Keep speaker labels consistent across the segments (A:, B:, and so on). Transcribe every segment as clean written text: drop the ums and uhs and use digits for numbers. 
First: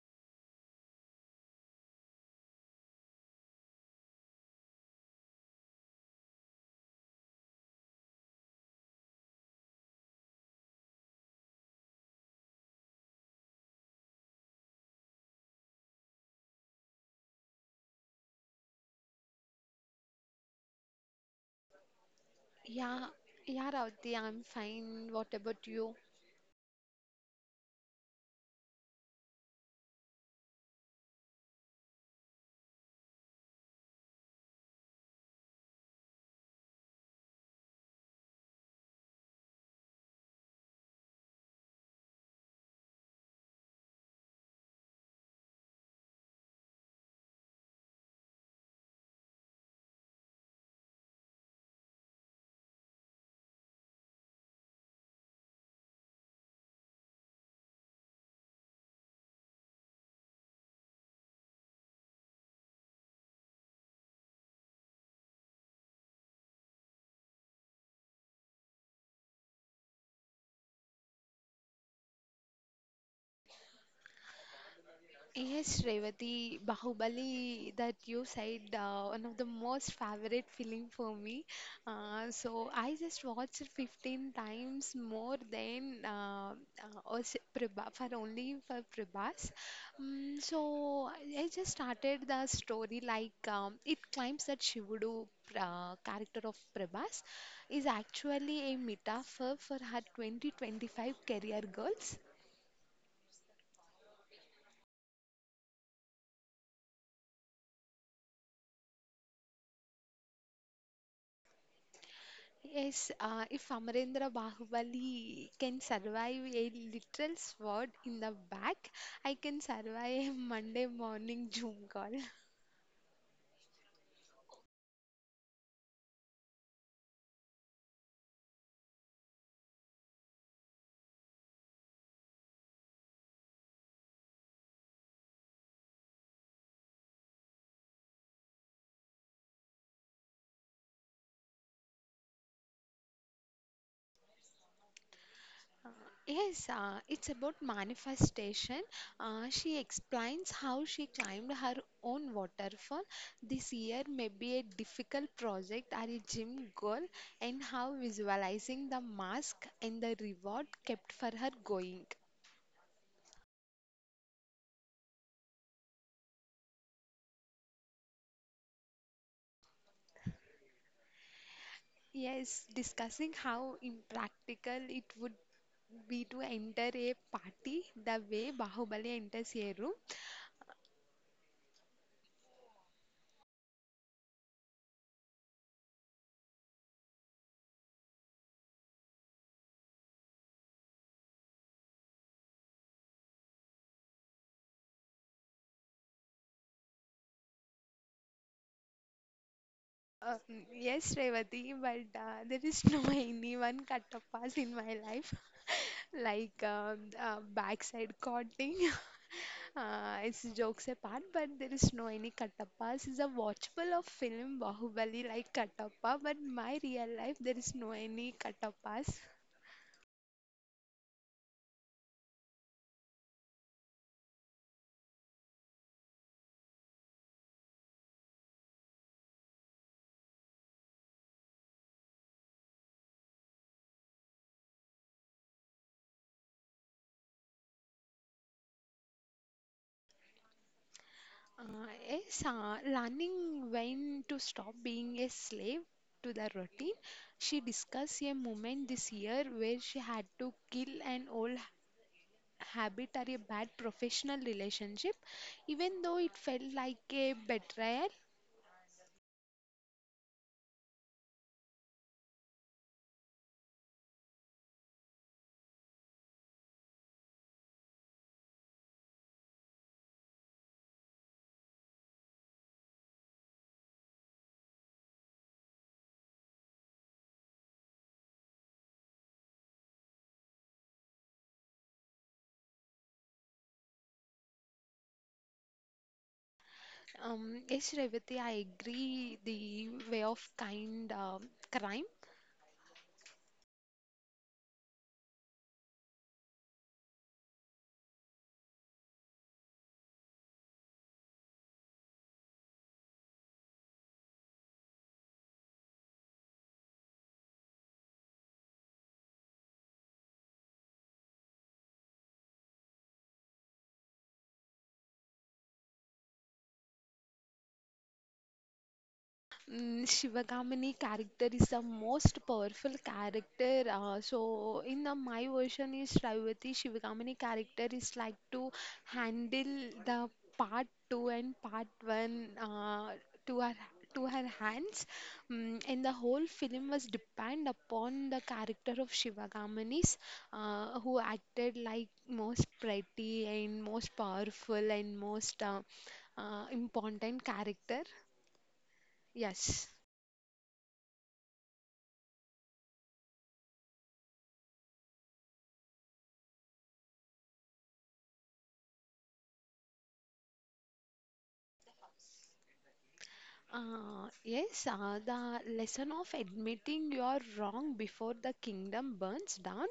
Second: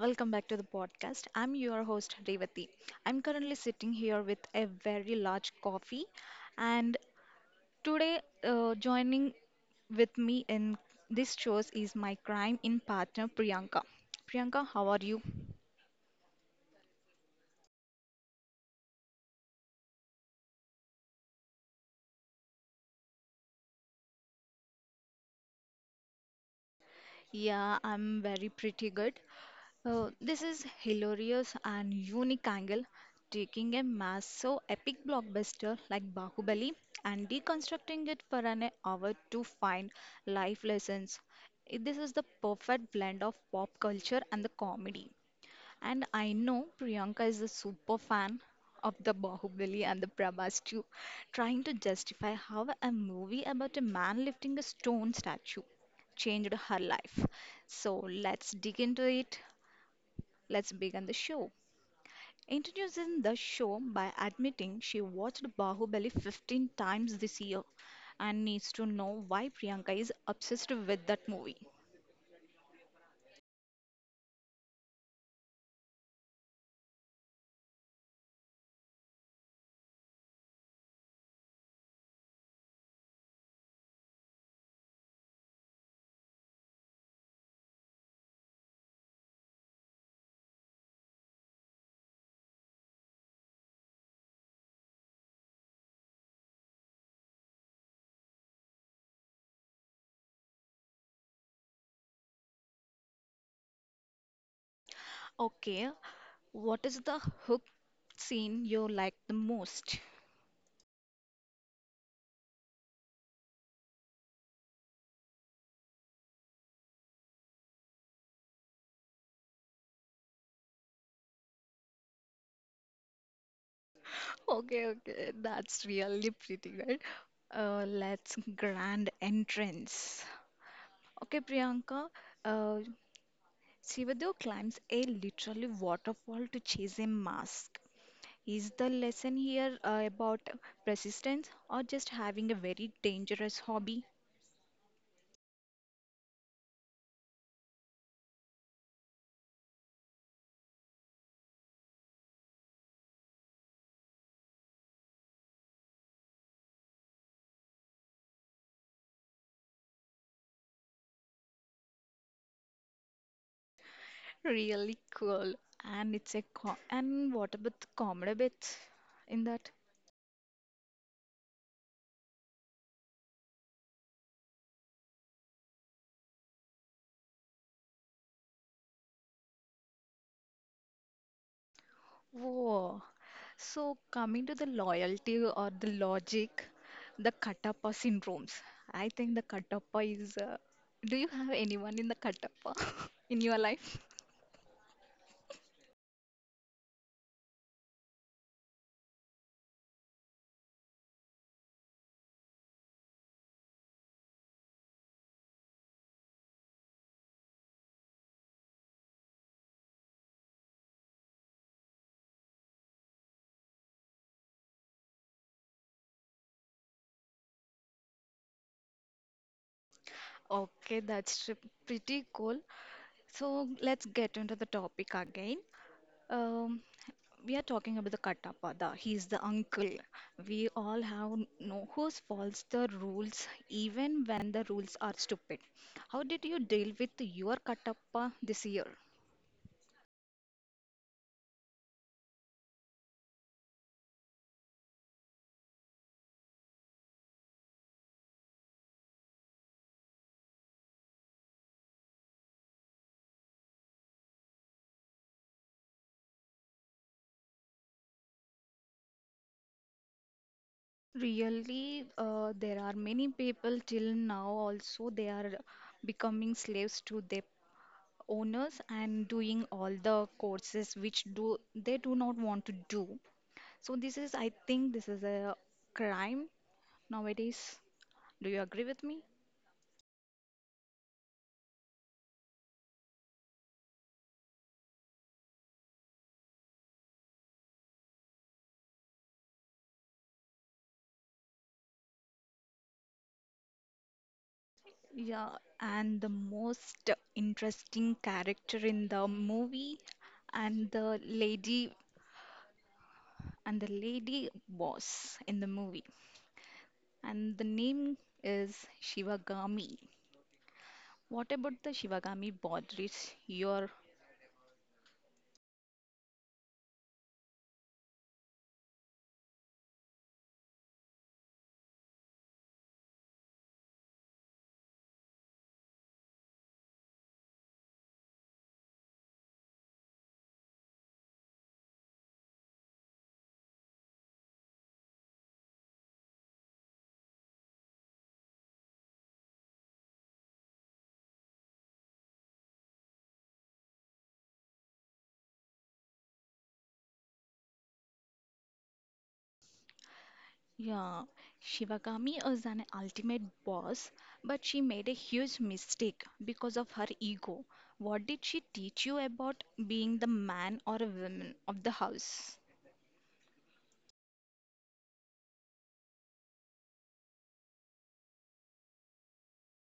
A: welcome back to the podcast. I'm your host Revati. I'm currently sitting here with a very large coffee, and today, joining with me in this show is my crime in partner Priyanka. Priyanka, how are you?
B: Yeah, yeah, Ravati, I'm fine. What about you?
A: Yeah, I'm very pretty good. This is hilarious and unique angle, taking a massive epic blockbuster like Bahubali and deconstructing it for an hour to find life lessons. This is the perfect blend of pop culture and the comedy. And I know Priyanka is a super fan of the Bahubali and the Prabhas too, trying to justify how a movie about a man lifting a stone statue changed her life. So let's dig into it. Let's begin the show. Introducing the show by admitting she watched Bahubali 15 times this year and needs to know why Priyanka is obsessed with that movie.
B: Yes, Revati, Bahubali that you said, one of the most favorite film for me. So I just watched it 15 times more than Prabha, for only for Prabhas. So I just started the story like it claims that Shivudu, character of Prabhas, is actually a metaphor for her 2025 career goals.
A: Okay, what is the hook scene you like the most?
B: Yes. If Amarendra Bahubali can survive a literal sword in the back, I can survive a Monday morning Zoom call.
A: Okay, okay, that's really pretty good. Let's grand entrance. Okay, Priyanka, uh, Shivadeo climbs a literally waterfall to chase a mask. Is the lesson here about persistence or just having a very dangerous hobby?
B: Yes, it's about manifestation. She explains how she climbed her own waterfall this year, maybe a difficult project or a gym goal, and how visualizing the mask and the reward kept for her going.
A: Really cool. And it's a co and what about the comedy bits in that?
B: Yes, discussing how impractical it would be to enter a party the way Bahubali enters a room.
A: Whoa, so, coming to the loyalty or the logic, the Katappa syndromes. I think the Katappa is. Do you have anyone in the Katappa in your life?
B: Uh, yes, Revati, but there is no anyone cut of pass in my life, like backside cutting. It's jokes apart, but there is no any Katappas. It's a watchable of film Bahubali like Katappa, but my real life there is no any Katappas.
A: Okay, that's pretty cool. So, let's get into the topic again. Um, we are talking about the Katappa. The, he's the uncle. We all have know who follows the rules, even when the rules are stupid. How did you deal with your Katappa this year?
B: Uh, yes, learning when to stop being a slave to the routine. She discussed a moment this year where she had to kill an habit or a bad professional relationship, even though it felt like a betrayal.
A: Really, there are many people till now also they are becoming slaves to their owners and doing all the courses which do they do not want to do. So this is, I think, this is a crime nowadays. Do you agree with me?
B: Yes, Revati, I agree. The way of kind crime.
A: Yeah, and the most interesting character in the movie and the lady and the lady boss in the movie, and the name is Shivagami. What about the Shivagami Bodhris? Your
B: Shivagamini character is the most powerful character. So in the, my version is, Shravati Shivagamini character is like to handle the part two and part one, to her to her hands. And the whole film was depend upon the character of Shivagamini's, who acted like most pretty and most powerful and most important character. Yes.
A: yeah, Shivagami is an ultimate boss, but she made a huge mistake because of her ego. What did she teach you about being the man or a woman of the house?
B: Yes, the lesson of admitting you're wrong before the kingdom burns down.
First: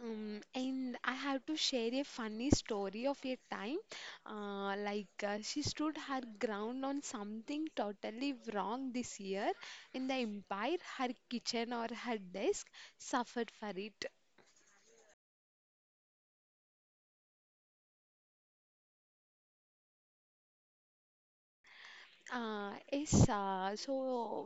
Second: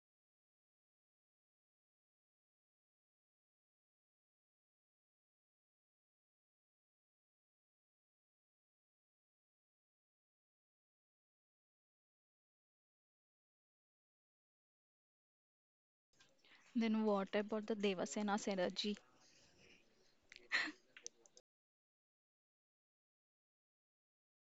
B: And I have to share a funny story of a time. She stood her ground on something totally wrong this year in the empire. Her kitchen or her desk suffered for it.
A: Then what about the Devasena's energy?
B: Yes, so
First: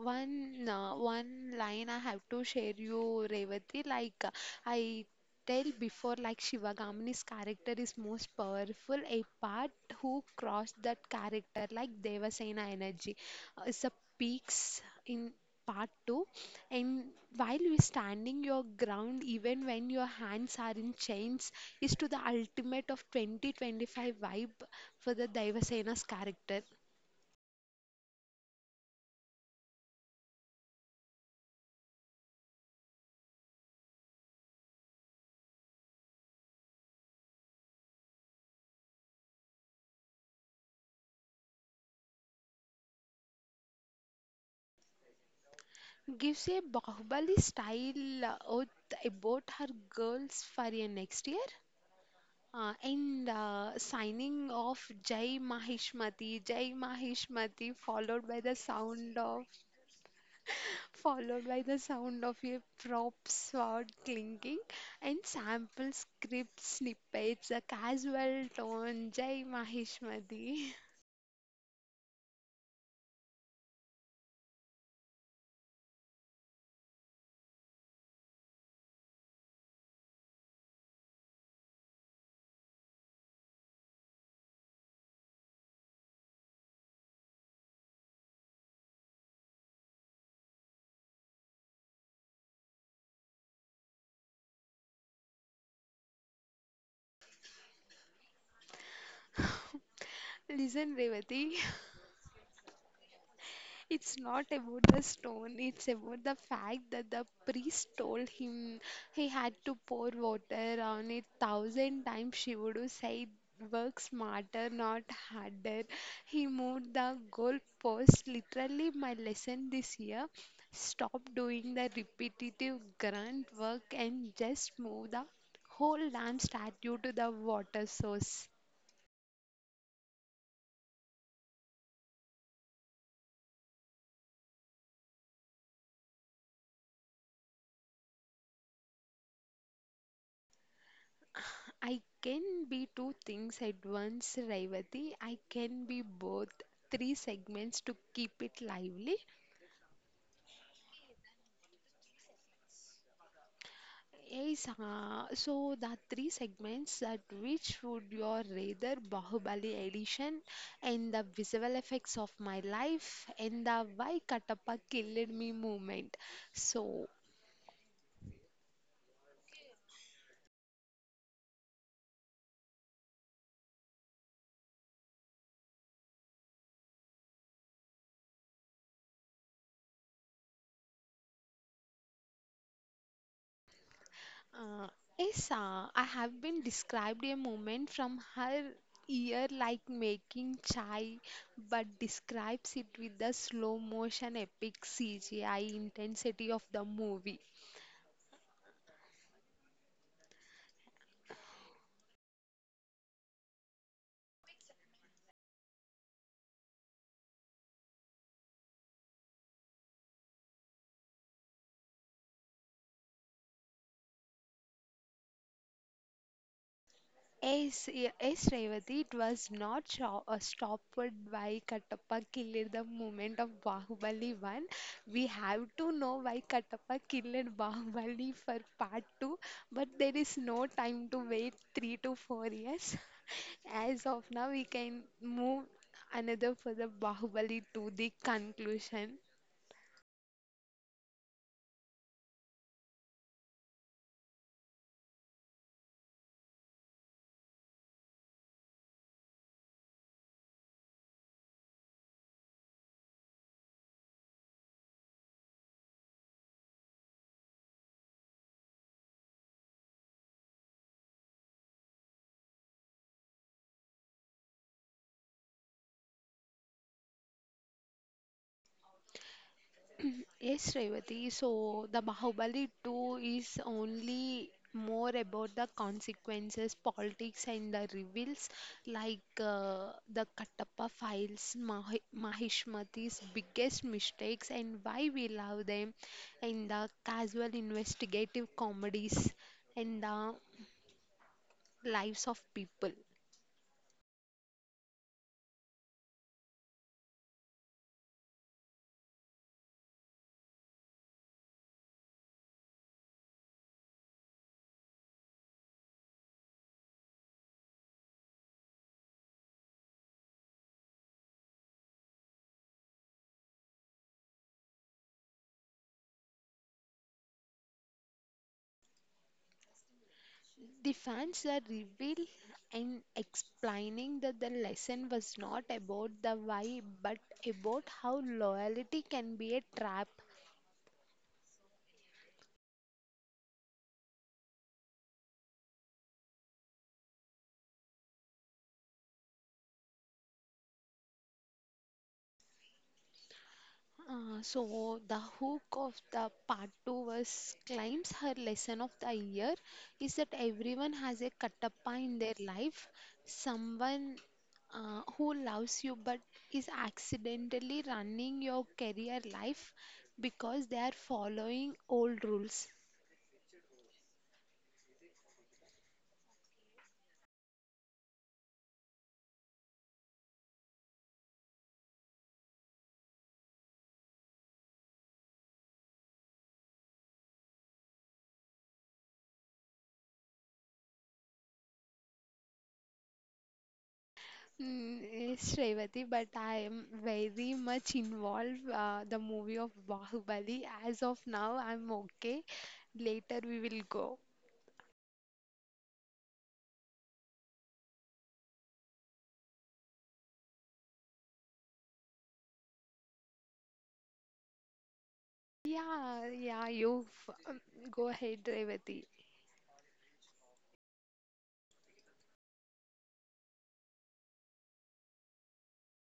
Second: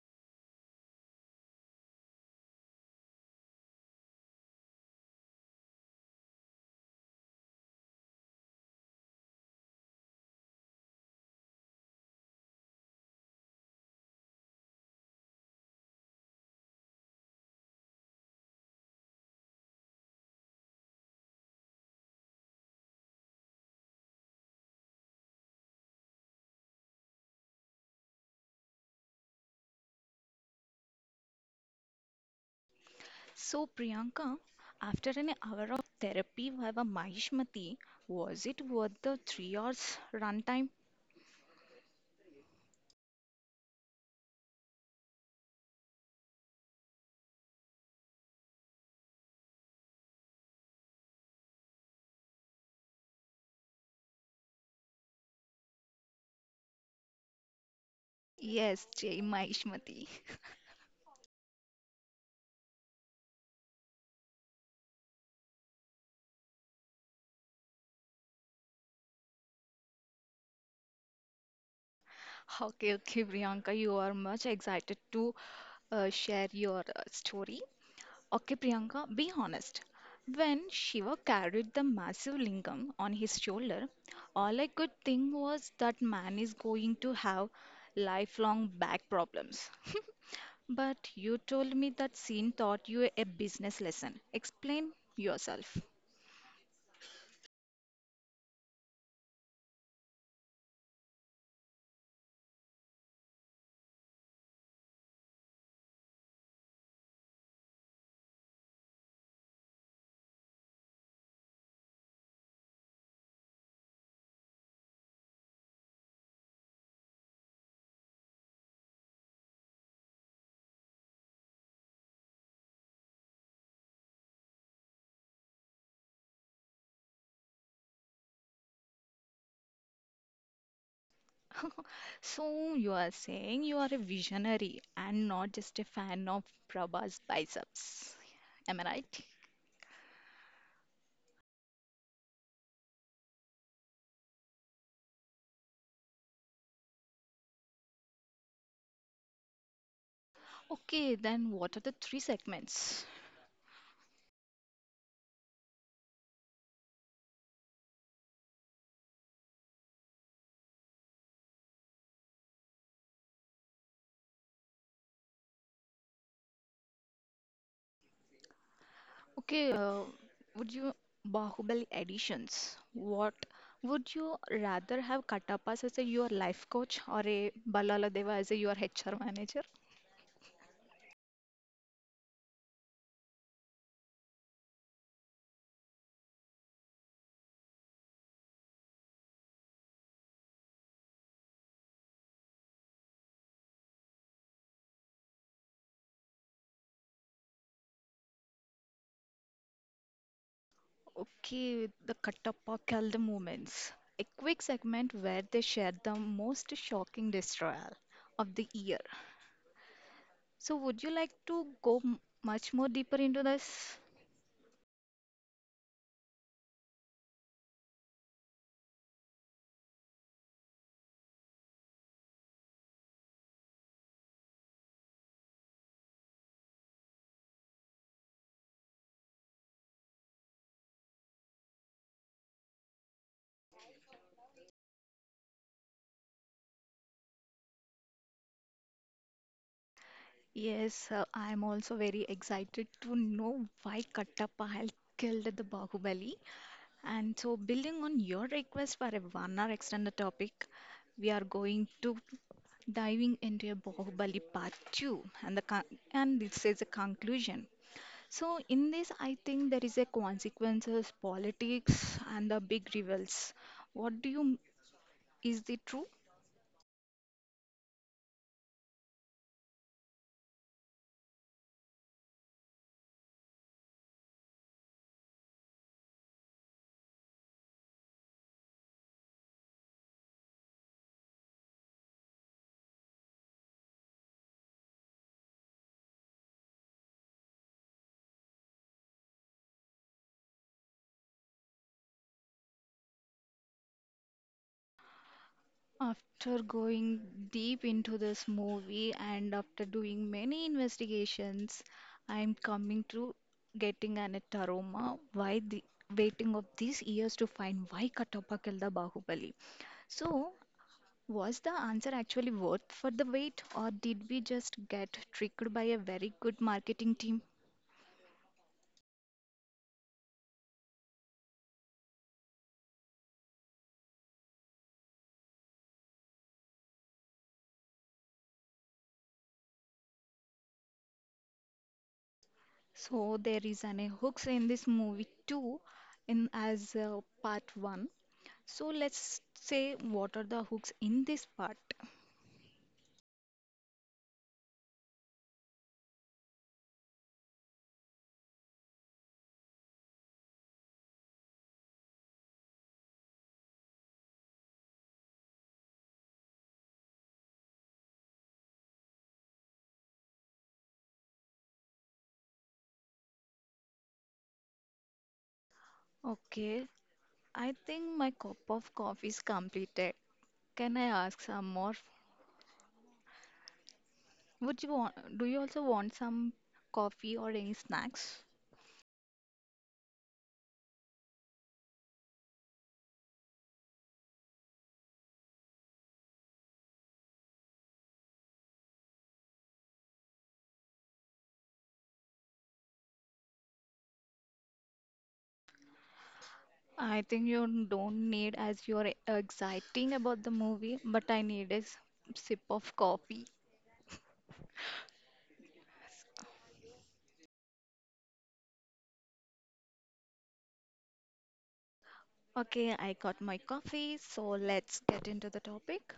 B: one uh, one line I have to share you, Revati. I tell before, like Shivagamini's character is most powerful. A part who crossed that character, like Devasena energy, is the peaks in part two. And while you're standing your ground, even when your hands are in chains, is to the ultimate of 2025 vibe for the Devasena's character.
A: So Priyanka, after an hour of therapy via Mahishmati, was it worth the 3 hours runtime?
B: Gives a Bahubali style oath about her girls for a next year. And signing off, Jai Mahishmati, Jai Mahishmati, followed by the
A: Yes,
B: sound
A: Jai
B: of,
A: Mahishmati.
B: followed by the sound of a prop sword clinking and sample script snippets, a casual tone, Jai Mahishmati.
A: Okay, okay, Priyanka, you are much excited to share your story. Okay, Priyanka, be honest. When Shiva carried the massive lingam on his shoulder, all I could think was that man is going to have lifelong back problems. But you told me that scene taught you a business lesson. Explain yourself.
B: Listen, Revati. It's not about the stone, it's about the fact that the priest told him he had to pour water on it thousand times. Shivudu said, work smarter, not harder. He moved the goalpost. Literally, my lesson this year, stop doing the repetitive grunt work and just move the whole lamp statue to the water source.
A: So you are saying you are a visionary and not just a fan of Prabha's biceps. Am I right?
B: I can be two things at once, Revati. I can be both three segments to keep it lively.
A: Okay, then what are the three segments?
B: Yes, so the three segments that which would your rather Bahubali edition and the visual effects of my life and the why Katappa killed me movement. So,
A: Okay, would you Bahubali editions? What would you rather have Katappas as a your life coach or a Balaladeva as a your HR manager?
B: Uh, Esa, I have been described a moment from her ear like making chai, but describes it with the slow motion epic CGI intensity of the movie.
A: Okay, the Kattappa Kalda moments. A quick segment where they share the most shocking destroyer of the year. So, would you like to go much more deeper into this?
B: Yes, yes, Revati, it was not stopped by Kattappa killed the moment of Bahubali 1. We have to know why Kattappa killed Bahubali for part 2, but there is no time to wait 3 to 4 years. As of now, we can move another for the Bahubali to the conclusion.
A: Yes, I am also very excited to know why Kattappa had killed the Bahubali. And so, building on your request for a one-hour extended topic, we are going to diving into a Bahubali part two, and and this is a conclusion. So, in this, I think there is a consequences, politics, and the big rivals. What do you? M- Is it true?
B: Yes, Revati. So the Bahubali 2 is only more about the consequences, politics, and the reveals, like the Kattappa files, Mahishmati's biggest mistakes, and why we love them, and the casual investigative comedies, and the lives of people.
A: After going deep into this movie and after doing many investigations, I'm coming to getting an aroma why the waiting of these years to find why Katappa killed the Bahubali. So, was the answer actually worth for the wait, or did we just get tricked by a very good marketing team?
B: The fans are revealed in explaining that the lesson was not about the why but about how loyalty can be a trap.
A: So there is an a hooks in this movie too, in as part one. So let's say what are the hooks in this part?
B: So the hook of the part 2 was claims her lesson of the year is that everyone has a katappa in their life, someone who loves you but is accidentally running your career life because they are following old rules.
A: Okay, I think my cup of coffee is completed. Can I ask some more? Do you also want some coffee or any snacks?
B: Yes, Srevati, but I am very much involved the movie of Bahubali. As of now, I'm okay. Later we will go.
A: I think you don't need as you're exciting about the movie, but I need a sip of coffee.
B: Yeah, yeah, go ahead, Revati.
A: Okay, I got my coffee, so let's get into the topic.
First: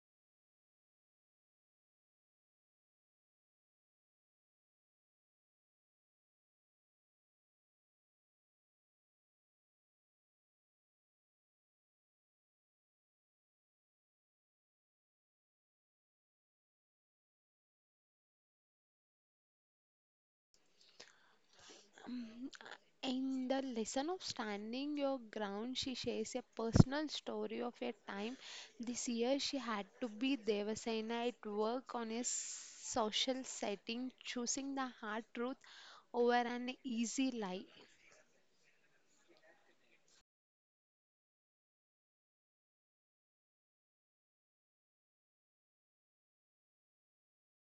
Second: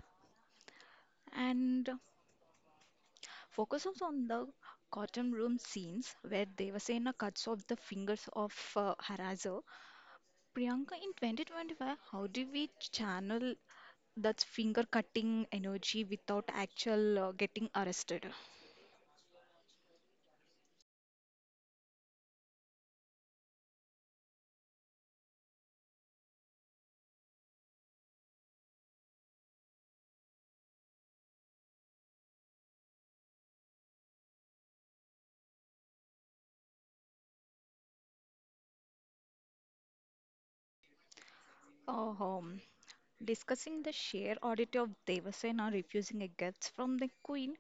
A: And focuses on the cotton room scenes where Devasena cuts off the fingers of harasser. Priyanka, in 2025, how do we channel that finger cutting energy without actual getting arrested?
B: Mm, In the lesson of standing your ground, she shares a personal story of a time this year she had to be Devasena at work on a social setting, choosing the hard truth over an easy lie.
A: Uh, um, Discussing the sheer oddity of Devasena refusing a gift from the queen,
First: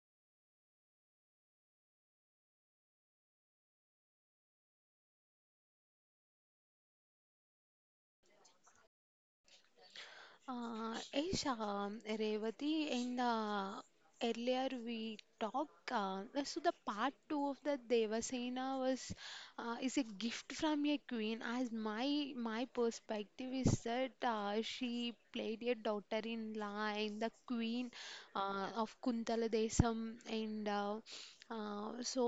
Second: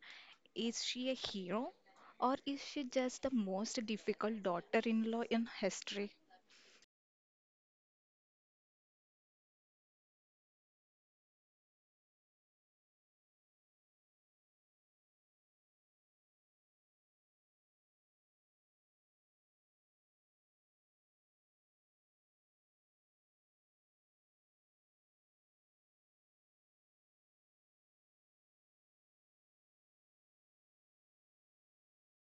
A: is she a hero or is she just the most difficult daughter in law in history?
B: Is Revati, in the earlier we talked, so the part two of the Devasena was, is a gift from a queen, as my perspective is that she played a daughter-in-law and the queen of Kuntala Desam, and uh, uh, so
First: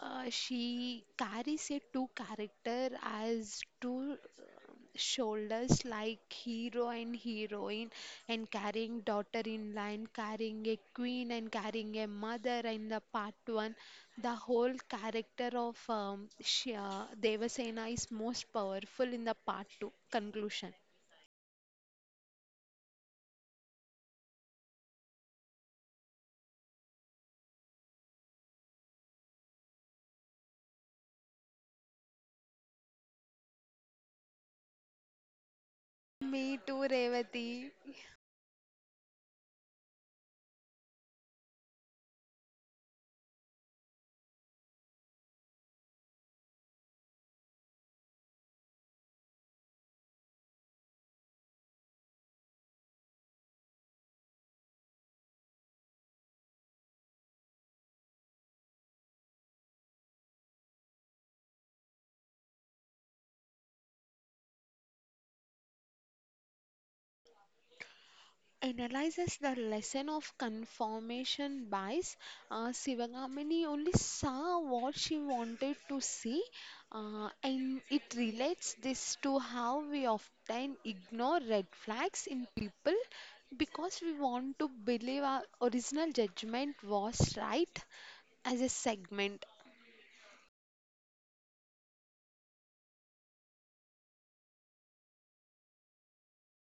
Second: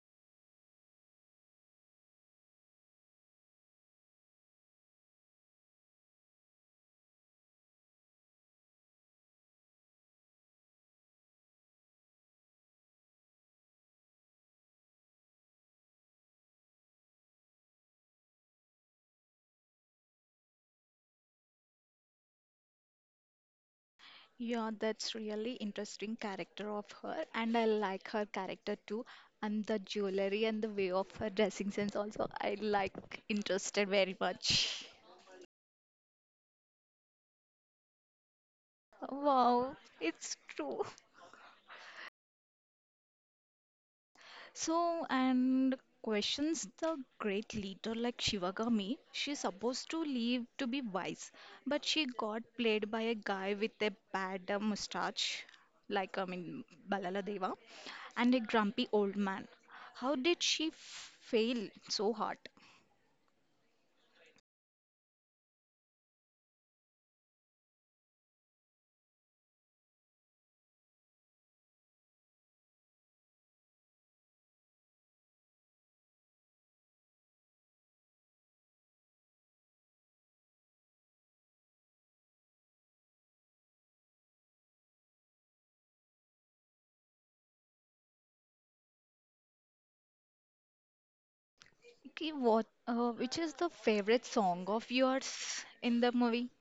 B: uh, she carries a two character as two shoulders like hero and heroine, and carrying daughter in line, carrying a queen, and carrying a mother in the part 1. The whole character of devasena is most powerful in the part 2 conclusion.
A: Yeah, that's really interesting character of her, and I like her character too, and the jewelry and the way of her dressing sense also. I like interested very much.
B: Me too, Revati.
A: Wow, it's true. So, and questions the great leader like Shivagami. She's supposed to leave to be wise, but she got played by a guy with a bad mustache, like I mean Balala Deva, and a grumpy old man. How did she fail so hard?
B: Analyzes the lesson of confirmation bias. Sivagamini only saw what she wanted to see, and it relates this to how we often ignore red flags in people because we want to believe our original judgment was right as a segment.
A: Okay, which is the favorite song of yours in the movie?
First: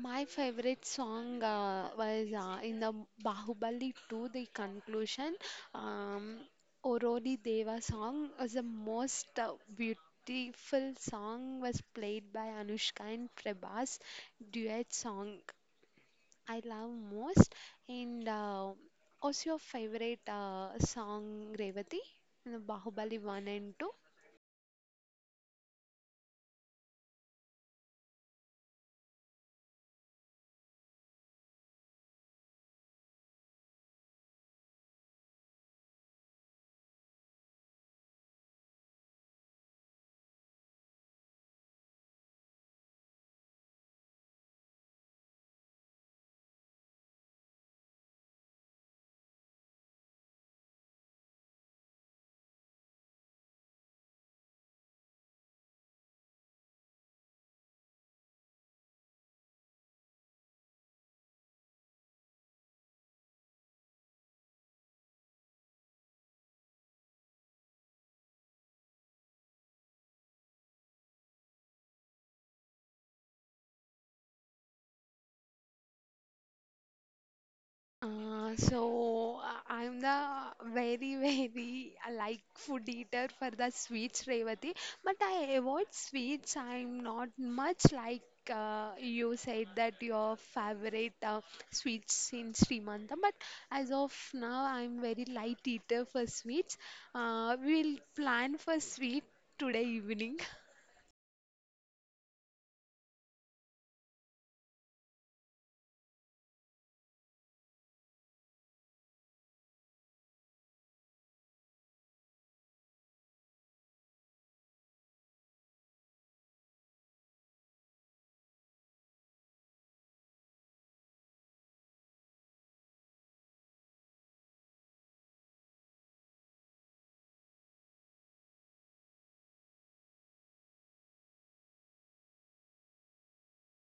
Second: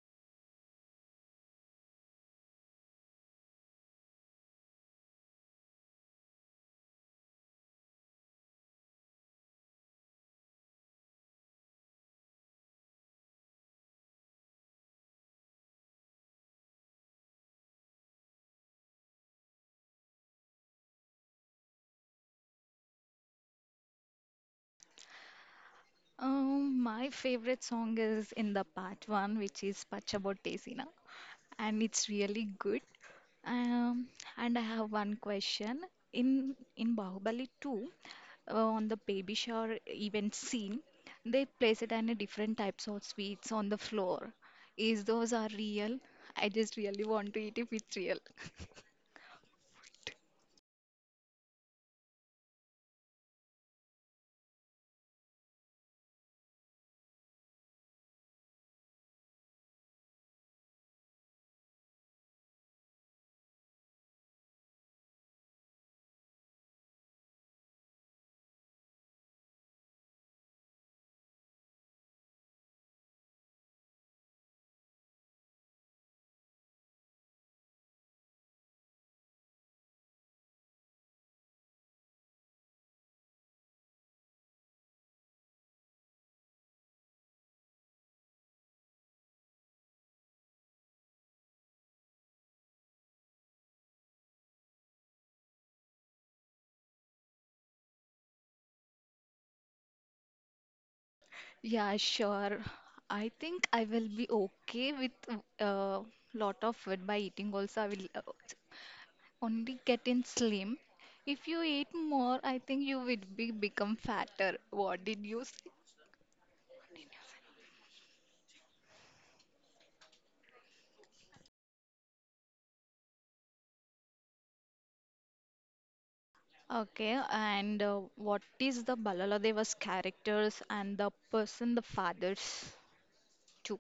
B: My favorite song was in the Bahubali 2, the conclusion. Um, Orodi Deva song was the most beautiful song, was played by Anushka and Prabhas duet song, I love most. And what's your favorite song, Revati? In the Bahubali 1 and 2?
A: My favorite song is in the part one, which is Pachabotesina, and it's really good. Um, and I have one question. In Bahubali 2, on the baby shower event scene, they place it and a different types of sweets on the floor. Is those are real? I just really want to eat if it's real.
B: I'm the very very like food eater for the sweets, Revati, but I avoid sweets. I'm not much like, you said that your favorite sweets in Srimantam, but as of now I'm very light eater for sweets. We'll plan for sweet today evening.
A: Yeah, sure. I think I will be okay with uh, lot of food by eating also. I will only getting slim. If you eat more, I think you would be become fatter. What did you say? Okay, and what is the Balaladevas characters and the person the fathers too?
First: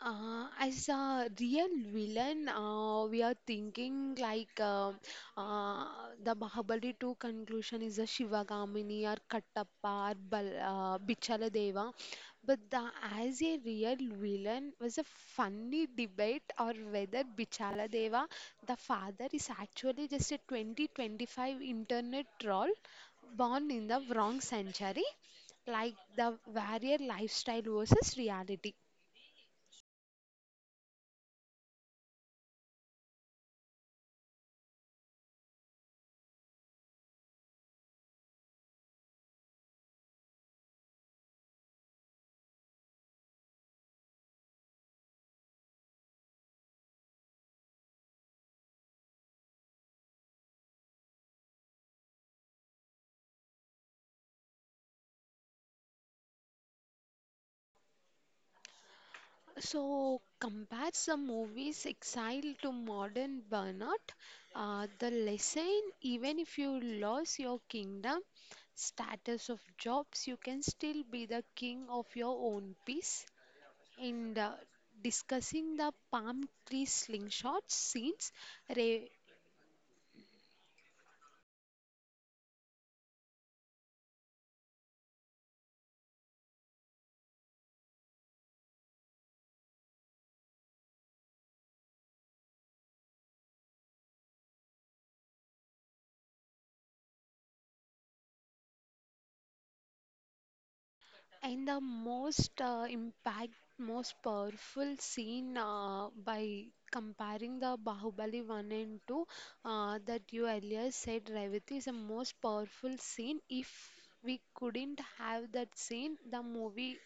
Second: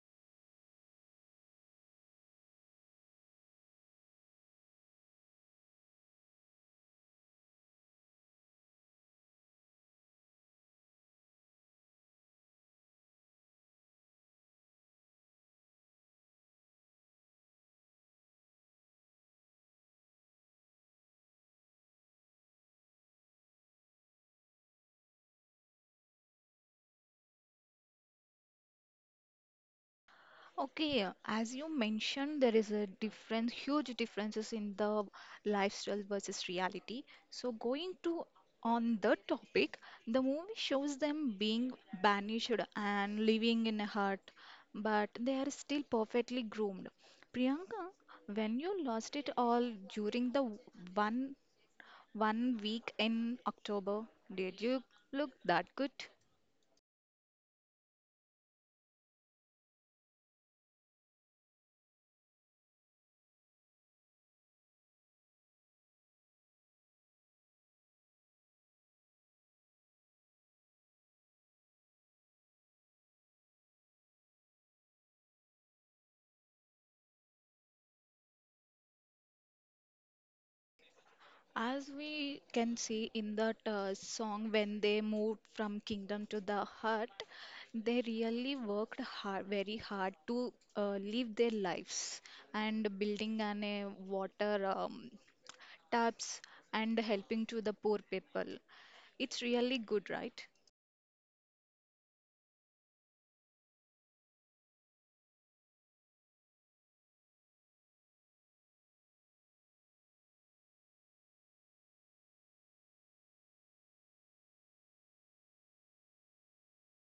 B: As a real villain, we are thinking like uh, the Bahubali 2 conclusion is a Shivagamini or Kattappa or Bal Bichaladeva. But the as a real villain was a funny debate or whether Bichaladeva, the father, is actually just a 2025 internet troll born in the wrong century, like the warrior lifestyle versus reality.
A: Okay, as you mentioned, there is a difference, huge differences in the lifestyle versus reality. So, going to on the topic, the movie shows them being banished and living in a hut, but they are still perfectly groomed. Priyanka, when you lost it all during the one one week in October, did you look that good?
B: So compares the movie's exile to modern burnout. The lesson, even if you lose your kingdom, status of jobs, you can still be the king of your own peace. And discussing the palm tree slingshot scenes, Ra-.
A: As we can see in that song, when they moved from kingdom to the hut, they really worked hard, very hard to live their lives and building an a water taps and helping to the poor people. It's really good, right?
B: And the most impact, most powerful scene by comparing the Bahubali 1 and 2, that you earlier said, Revati, is the most powerful scene. If we couldn't have that scene, the movie,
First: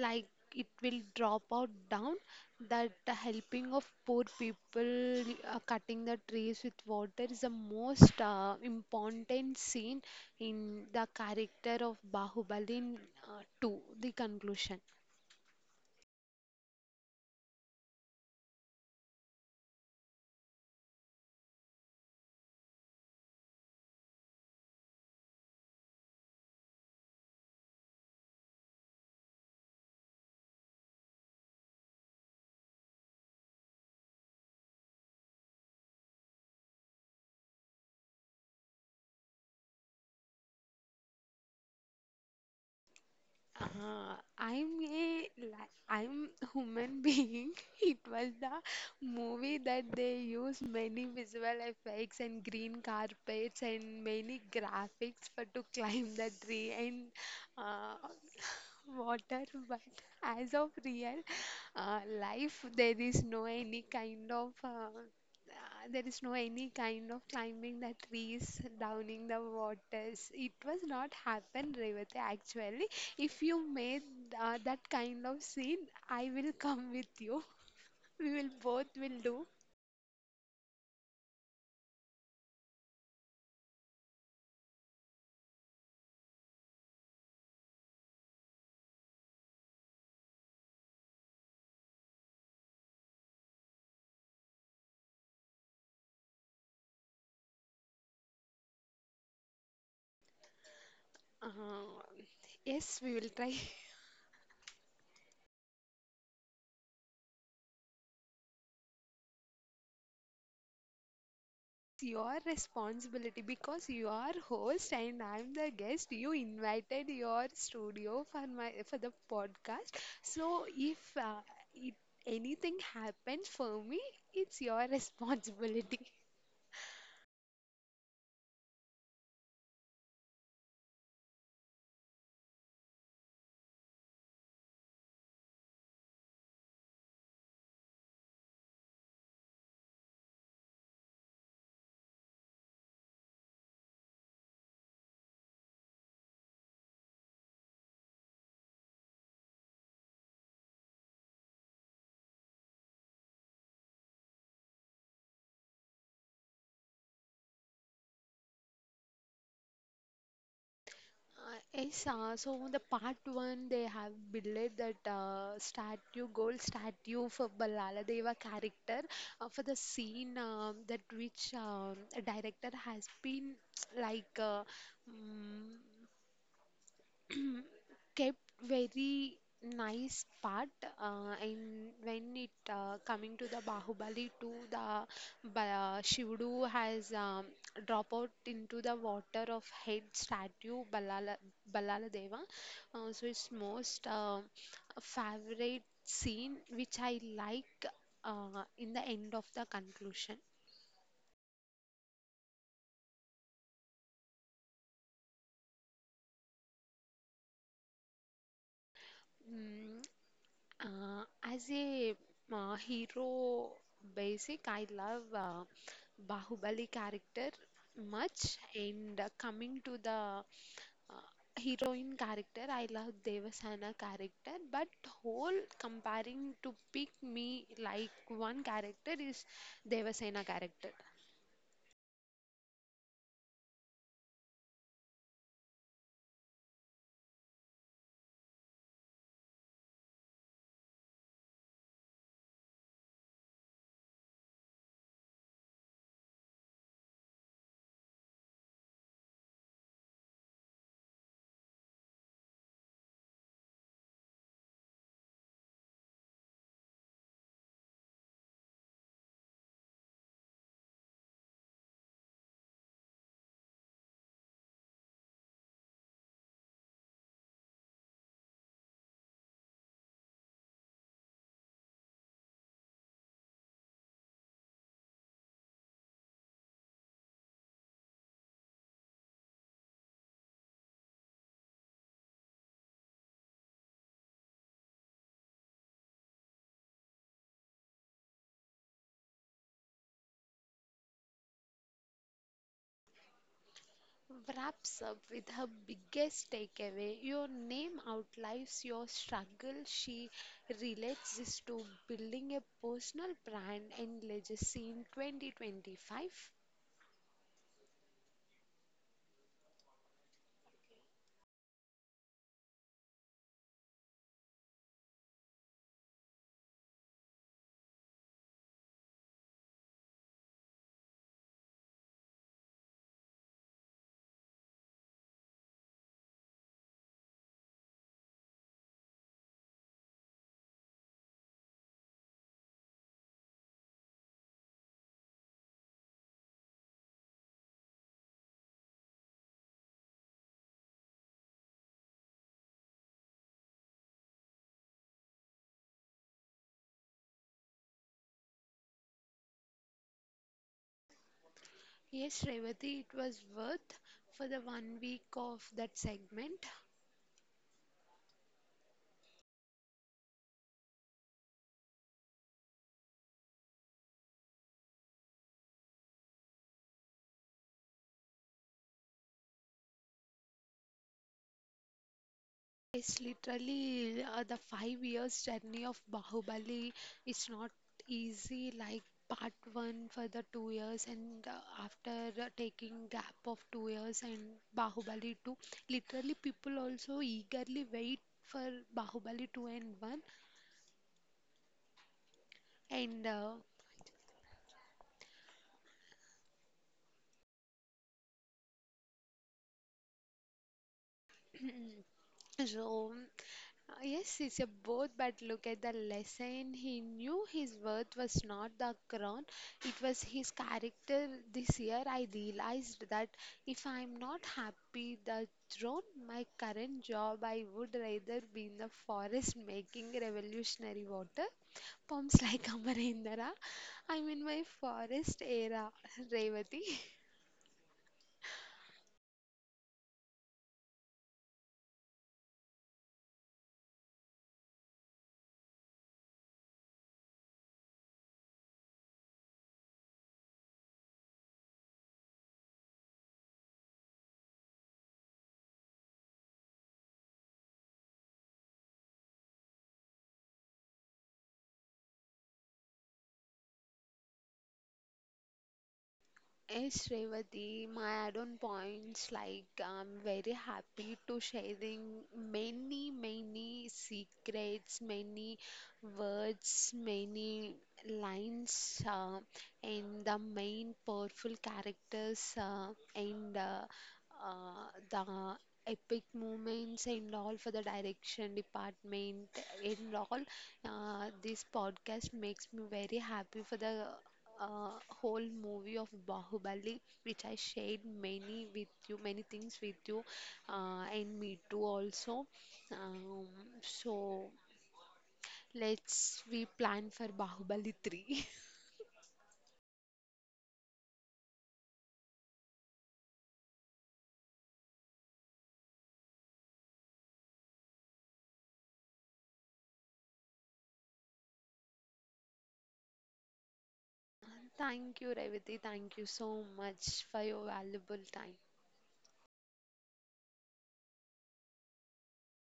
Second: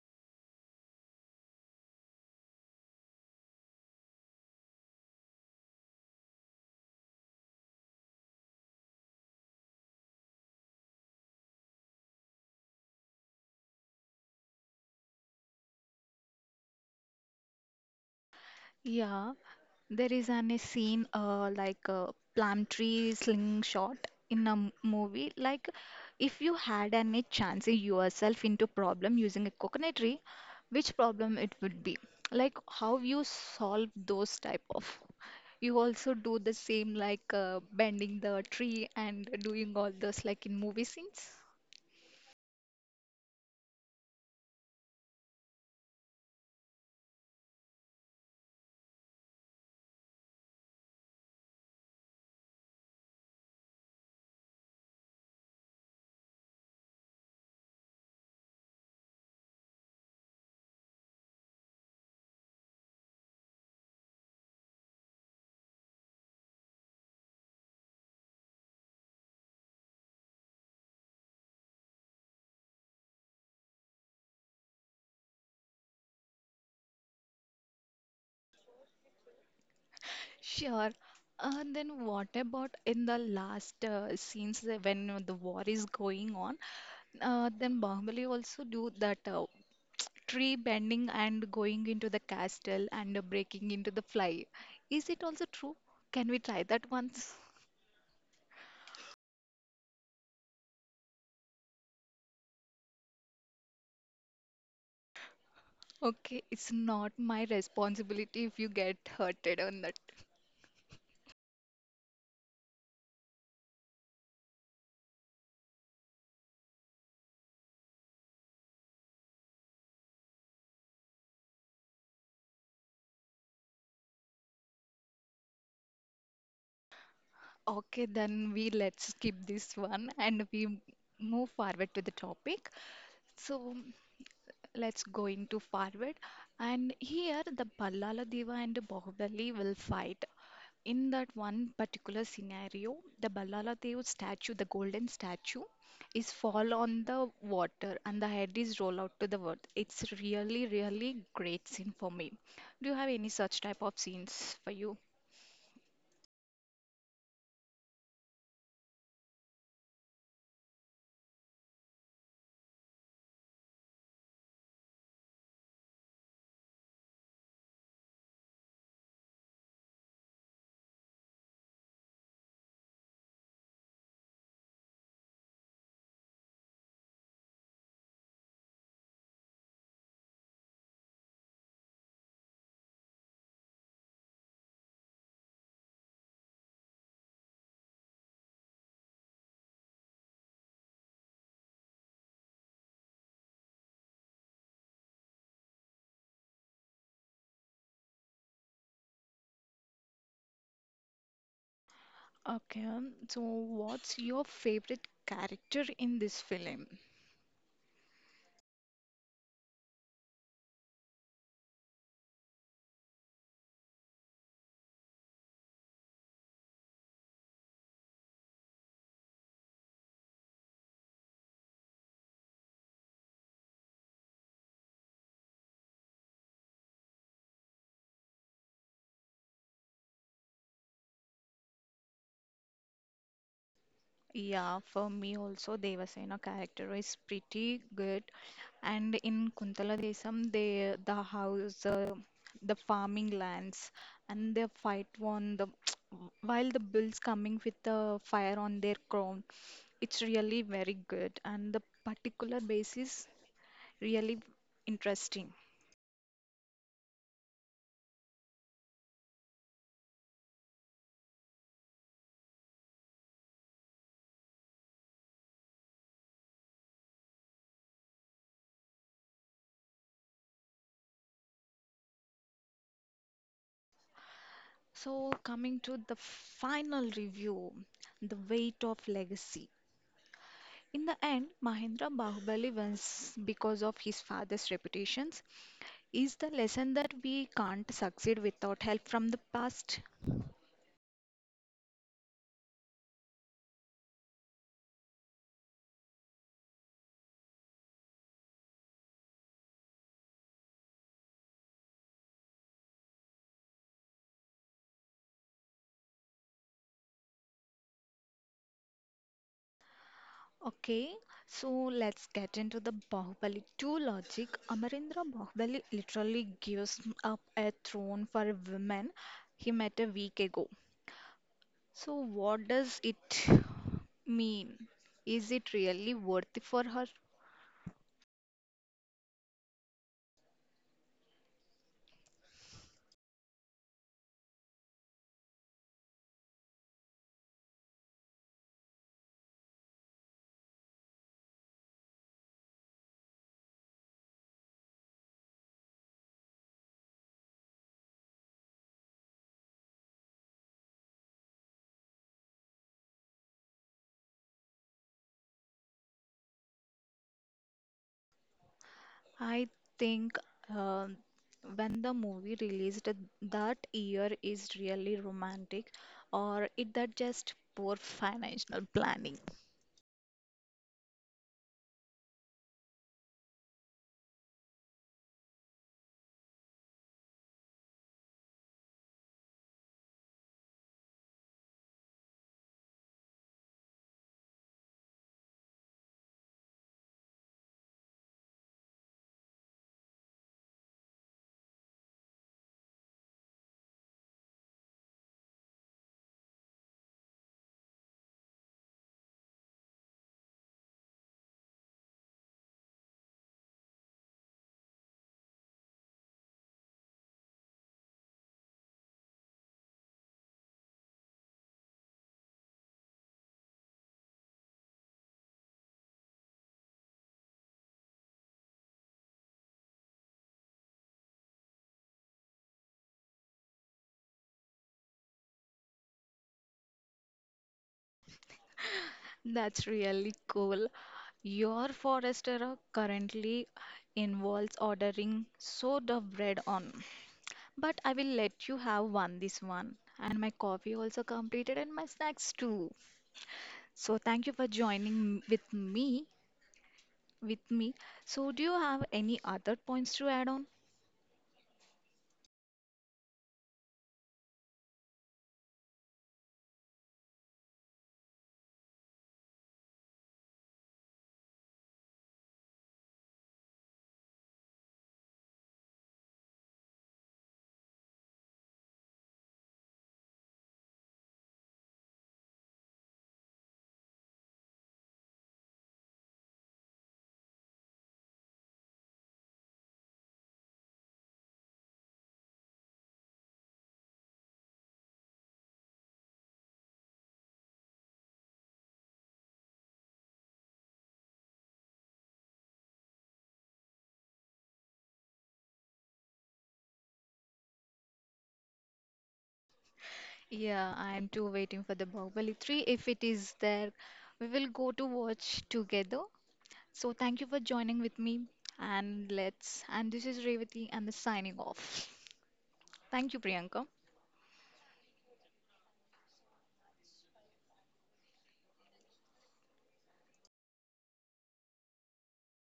B: like, it will drop out down, that the helping of poor people, cutting the trees with water is the most important scene in the character of Bahubali in, 2, the conclusion.
A: Yeah, there is an a scene like a plum tree slingshot in a movie. Like if you had any chance in yourself into problem using a coconut tree, which problem it would be? Like how you solve those type of. You also do the same like bending the tree and doing all those like in movie scenes.
B: I'm human being. It was the movie that they use many visual effects and green carpets and many graphics for to climb the tree and uh, water, but as of real life, there is no any kind of there is no any kind of climbing the trees, downing the waters. It was not happen, Revati. Actually, if you made that kind of scene, I will come with you. We will both will do.
A: Sure. And then what about in the last scenes that when the war is going on? Then Bahubali also do that tree bending and going into the castle and breaking into the fly. Is it also true? Can we try that once?
B: Uh, yes, we will try.
A: Okay, it's not my responsibility if you get hurted on that.
B: Your responsibility, because you are host and I'm the guest. You invited your studio for my for the podcast. So if it, anything happens for me, it's your responsibility.
A: Okay, then we let's skip this one and we move forward to the topic. So let's go into forward. And here the Ballala Deva and Bahubali will fight. In that one particular scenario, the Ballala Deva statue, the golden statue, is fall on the water and the head is roll out to the earth. It's really, really great scene for me. Do you have any such type of scenes for you?
B: Yes, so on the part one they have built that statue, gold statue for Ballala Deva character, for the scene that which a director has been like uh, mm, Mm, kept very nice part in when it coming to the Bahubali 2, the Shivudu has drop out into the water of head statue, Balala Deva, so it's most favorite scene which I like in the end of the conclusion.
A: Okay, so what's your favorite character in this film?
B: mm, as a hero basic, I love Bahubali character much. And coming to the uh, heroine character, I love Devasana character. But whole comparing to pick me like one character is Devasena character.
A: Yeah, for me also Devasena character is pretty good. And in Kuntala Desam, they the house, the farming lands, and the fight on the while the bulls coming with the fire on their crown. It's really very good, and the particular basis really interesting. So coming to the final review, the weight of legacy. In the end, Mahendra Bahubali wins because of his father's reputations. Is the lesson that we can't succeed without help from the past?
B: Wraps up with her biggest takeaway, your name outlives your struggle. She relates this to building a personal brand and legacy in 2025.
A: Okay, so let's get into the Bahubali 2 logic. Amarendra Bahubali literally gives up a throne for a woman he met a week ago. So, what does it mean? Is it really worthy for her?
B: Yes, Revati, it was worth for the 1 week of that segment.
A: I think um when the movie released that year is really romantic, or it that just poor financial planning.
B: It's literally the 5 years journey of Bahubali. It's not easy like part one for the 2 years and after taking gap of 2 years and Bahubali 2. Literally people also eagerly wait for Bahubali 2 and 1 and so, yes, it's a both, but look at the lesson. He knew his worth was not the crown, it was his character. This year, I realized that if I'm not happy, the throne, my current job, I would rather be in the forest making revolutionary water pumps like Amarendra. I'm in my forest era, Revati.
A: That's really cool. Your forester are currently involves ordering so the bread on. But I will let you have one this one. And my coffee also completed and my snacks too. So thank you for joining with me with me. So do you have any other points to add on?
B: Yes, Revati, my add-on points, like, I'm very happy to sharing many, many secrets, many words, many lines, and the main powerful characters, and the epic moments and all for the direction department and all. This podcast makes me very happy for the uh, whole movie of Bahubali, which I shared many with you, many things with you, and me too also. Um, so let's we plan for Bahubali 3.
A: Yeah, I'm too waiting for the Bahubali 3. If it is there, we will go to watch together. So thank you for joining with me and let's and this is Revati and the signing off. Thank you, Priyanka.
B: Thank you, Revati. Thank you so much for your valuable time.